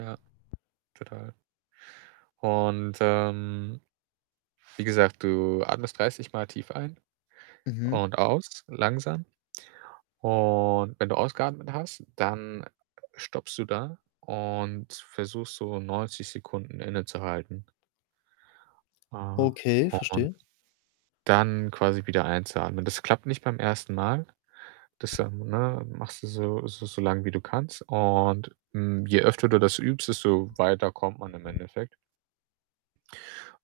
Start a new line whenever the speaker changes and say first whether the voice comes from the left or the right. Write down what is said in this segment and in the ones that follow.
right: Ja, total. Und, ähm, wie gesagt, du atmest dreißigmal tief ein
left: Mhm.
right: und aus langsam. Und wenn du ausgeatmet hast, dann [unintelligible] stoppst du da und versuchst so 90 Sekunden innezuhalten. Äh,
left: Okay,
right: und
left: verstehe.
right: dann quasi wieder einzuatmen. Das klappt nicht beim 1. Mal. Das, ähm, ne, machst du so so so lang, wie du kannst. Und, hm, je öfter du das übst, desto weiter kommt man im Endeffekt.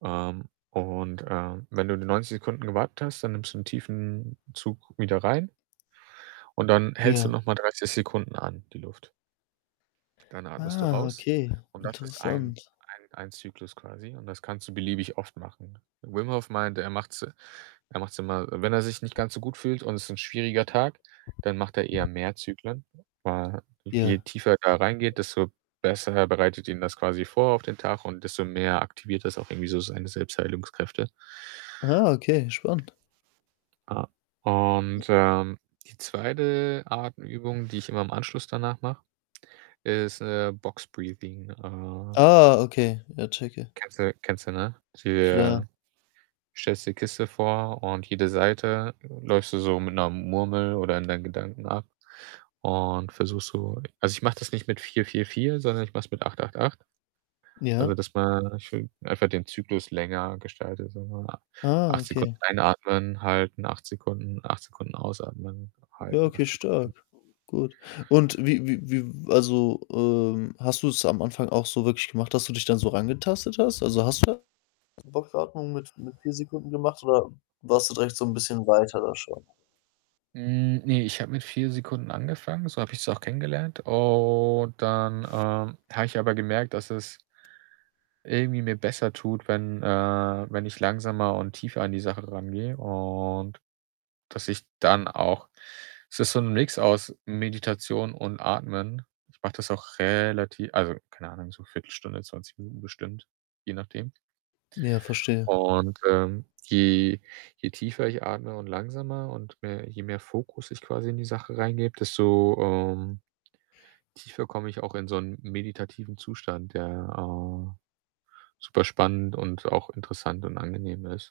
right: Ähm, und, äh, wenn du die 90 Sekunden gewartet hast, dann nimmst du 'n tiefen Zug wieder rein und dann hältst du
left: Ja.
right: noch mal 30 Sekunden an, die Luft. Dann atmest du
left: Ah,
right: aus.
left: okay,
right: Und das ist
left: interessant.
right: 1- 1- 1 Zyklus quasi. Und das kannst du beliebig oft machen. Wim Hof meinte, er macht's er macht's immer wenn er sich nicht ganz so gut fühlt und ist 'n schwieriger Tag, dann macht er eher mehr Zyklen. Weil je
left: Ja.
right: tiefer er reingeht, desto besser bereitet ihn das quasi vor auf den Tag und desto mehr aktiviert das auch irgendwie so seine Selbstheilungskräfte.
left: Ah, okay, spannend.
right: Ah.
left: [unintelligible]
right: Und, ähm, die 2. Atemübung, die ich immer im Anschluss danach mache, ist, äh „Boxbreathing“, ah
left: Ah, okay, ja, checke.
right: Kennst du kennst du, ne?
left: Klar.
right: Der stellst dir 'ne Kiste vor und jede Seite läufst du so mit 'ner Murmel oder in deinen Gedanken ab und versuchst so also, ich mache das nicht mit 4, 4, 4, sondern ich mache es mit 8, 8, 8. Also,
left: Ja.
right: dass man schön einfach den Zyklus länger gestaltet, sage ich mal.
left: Ah,
right: 8 Sekunden
left: okay.
right: einatmen, halten, 8 Sekunden 8 Sekunden ausatmen,
left: Ja,
right: halten,
left: okay,
right: 8 Sekunden
left: stark. Gut. Und wie wie wie w also, ähm, hast du es am Anfang auch so wirklich gemacht, dass du dich dann so rangetastet hast? Also, hast du da so Boxatmungen mit mit 4 Sekunden gemacht oder warst du direkt so 'n bisschen weiter da schon?
right: Hm, ne, ich habe mit 4 Sekunden angefangen, so habe ich es auch kennengelernt. Und dann, ähm, habe ich aber gemerkt, dass es irgendwie mir besser tut, wenn äh, wenn ich langsamer und tiefer an die Sache rangehe. Und dass ich dann auch es ist so 'n Mix aus Meditation und Atmen. Ich mache das auch relativ also, keine Ahnung, so 1/4 Stunde, 20 Minuten bestimmt, je nachdem.
left: Ja, verstehe.
right: Und, ähm, je je tiefer ich atme und langsamer und mehr je mehr Fokus ich quasi in die Sache reingebe, desto, ähm, tiefer komme ich auch in so 'n meditativen Zustand, der, äh, super spannend und auch interessant und angenehm ist.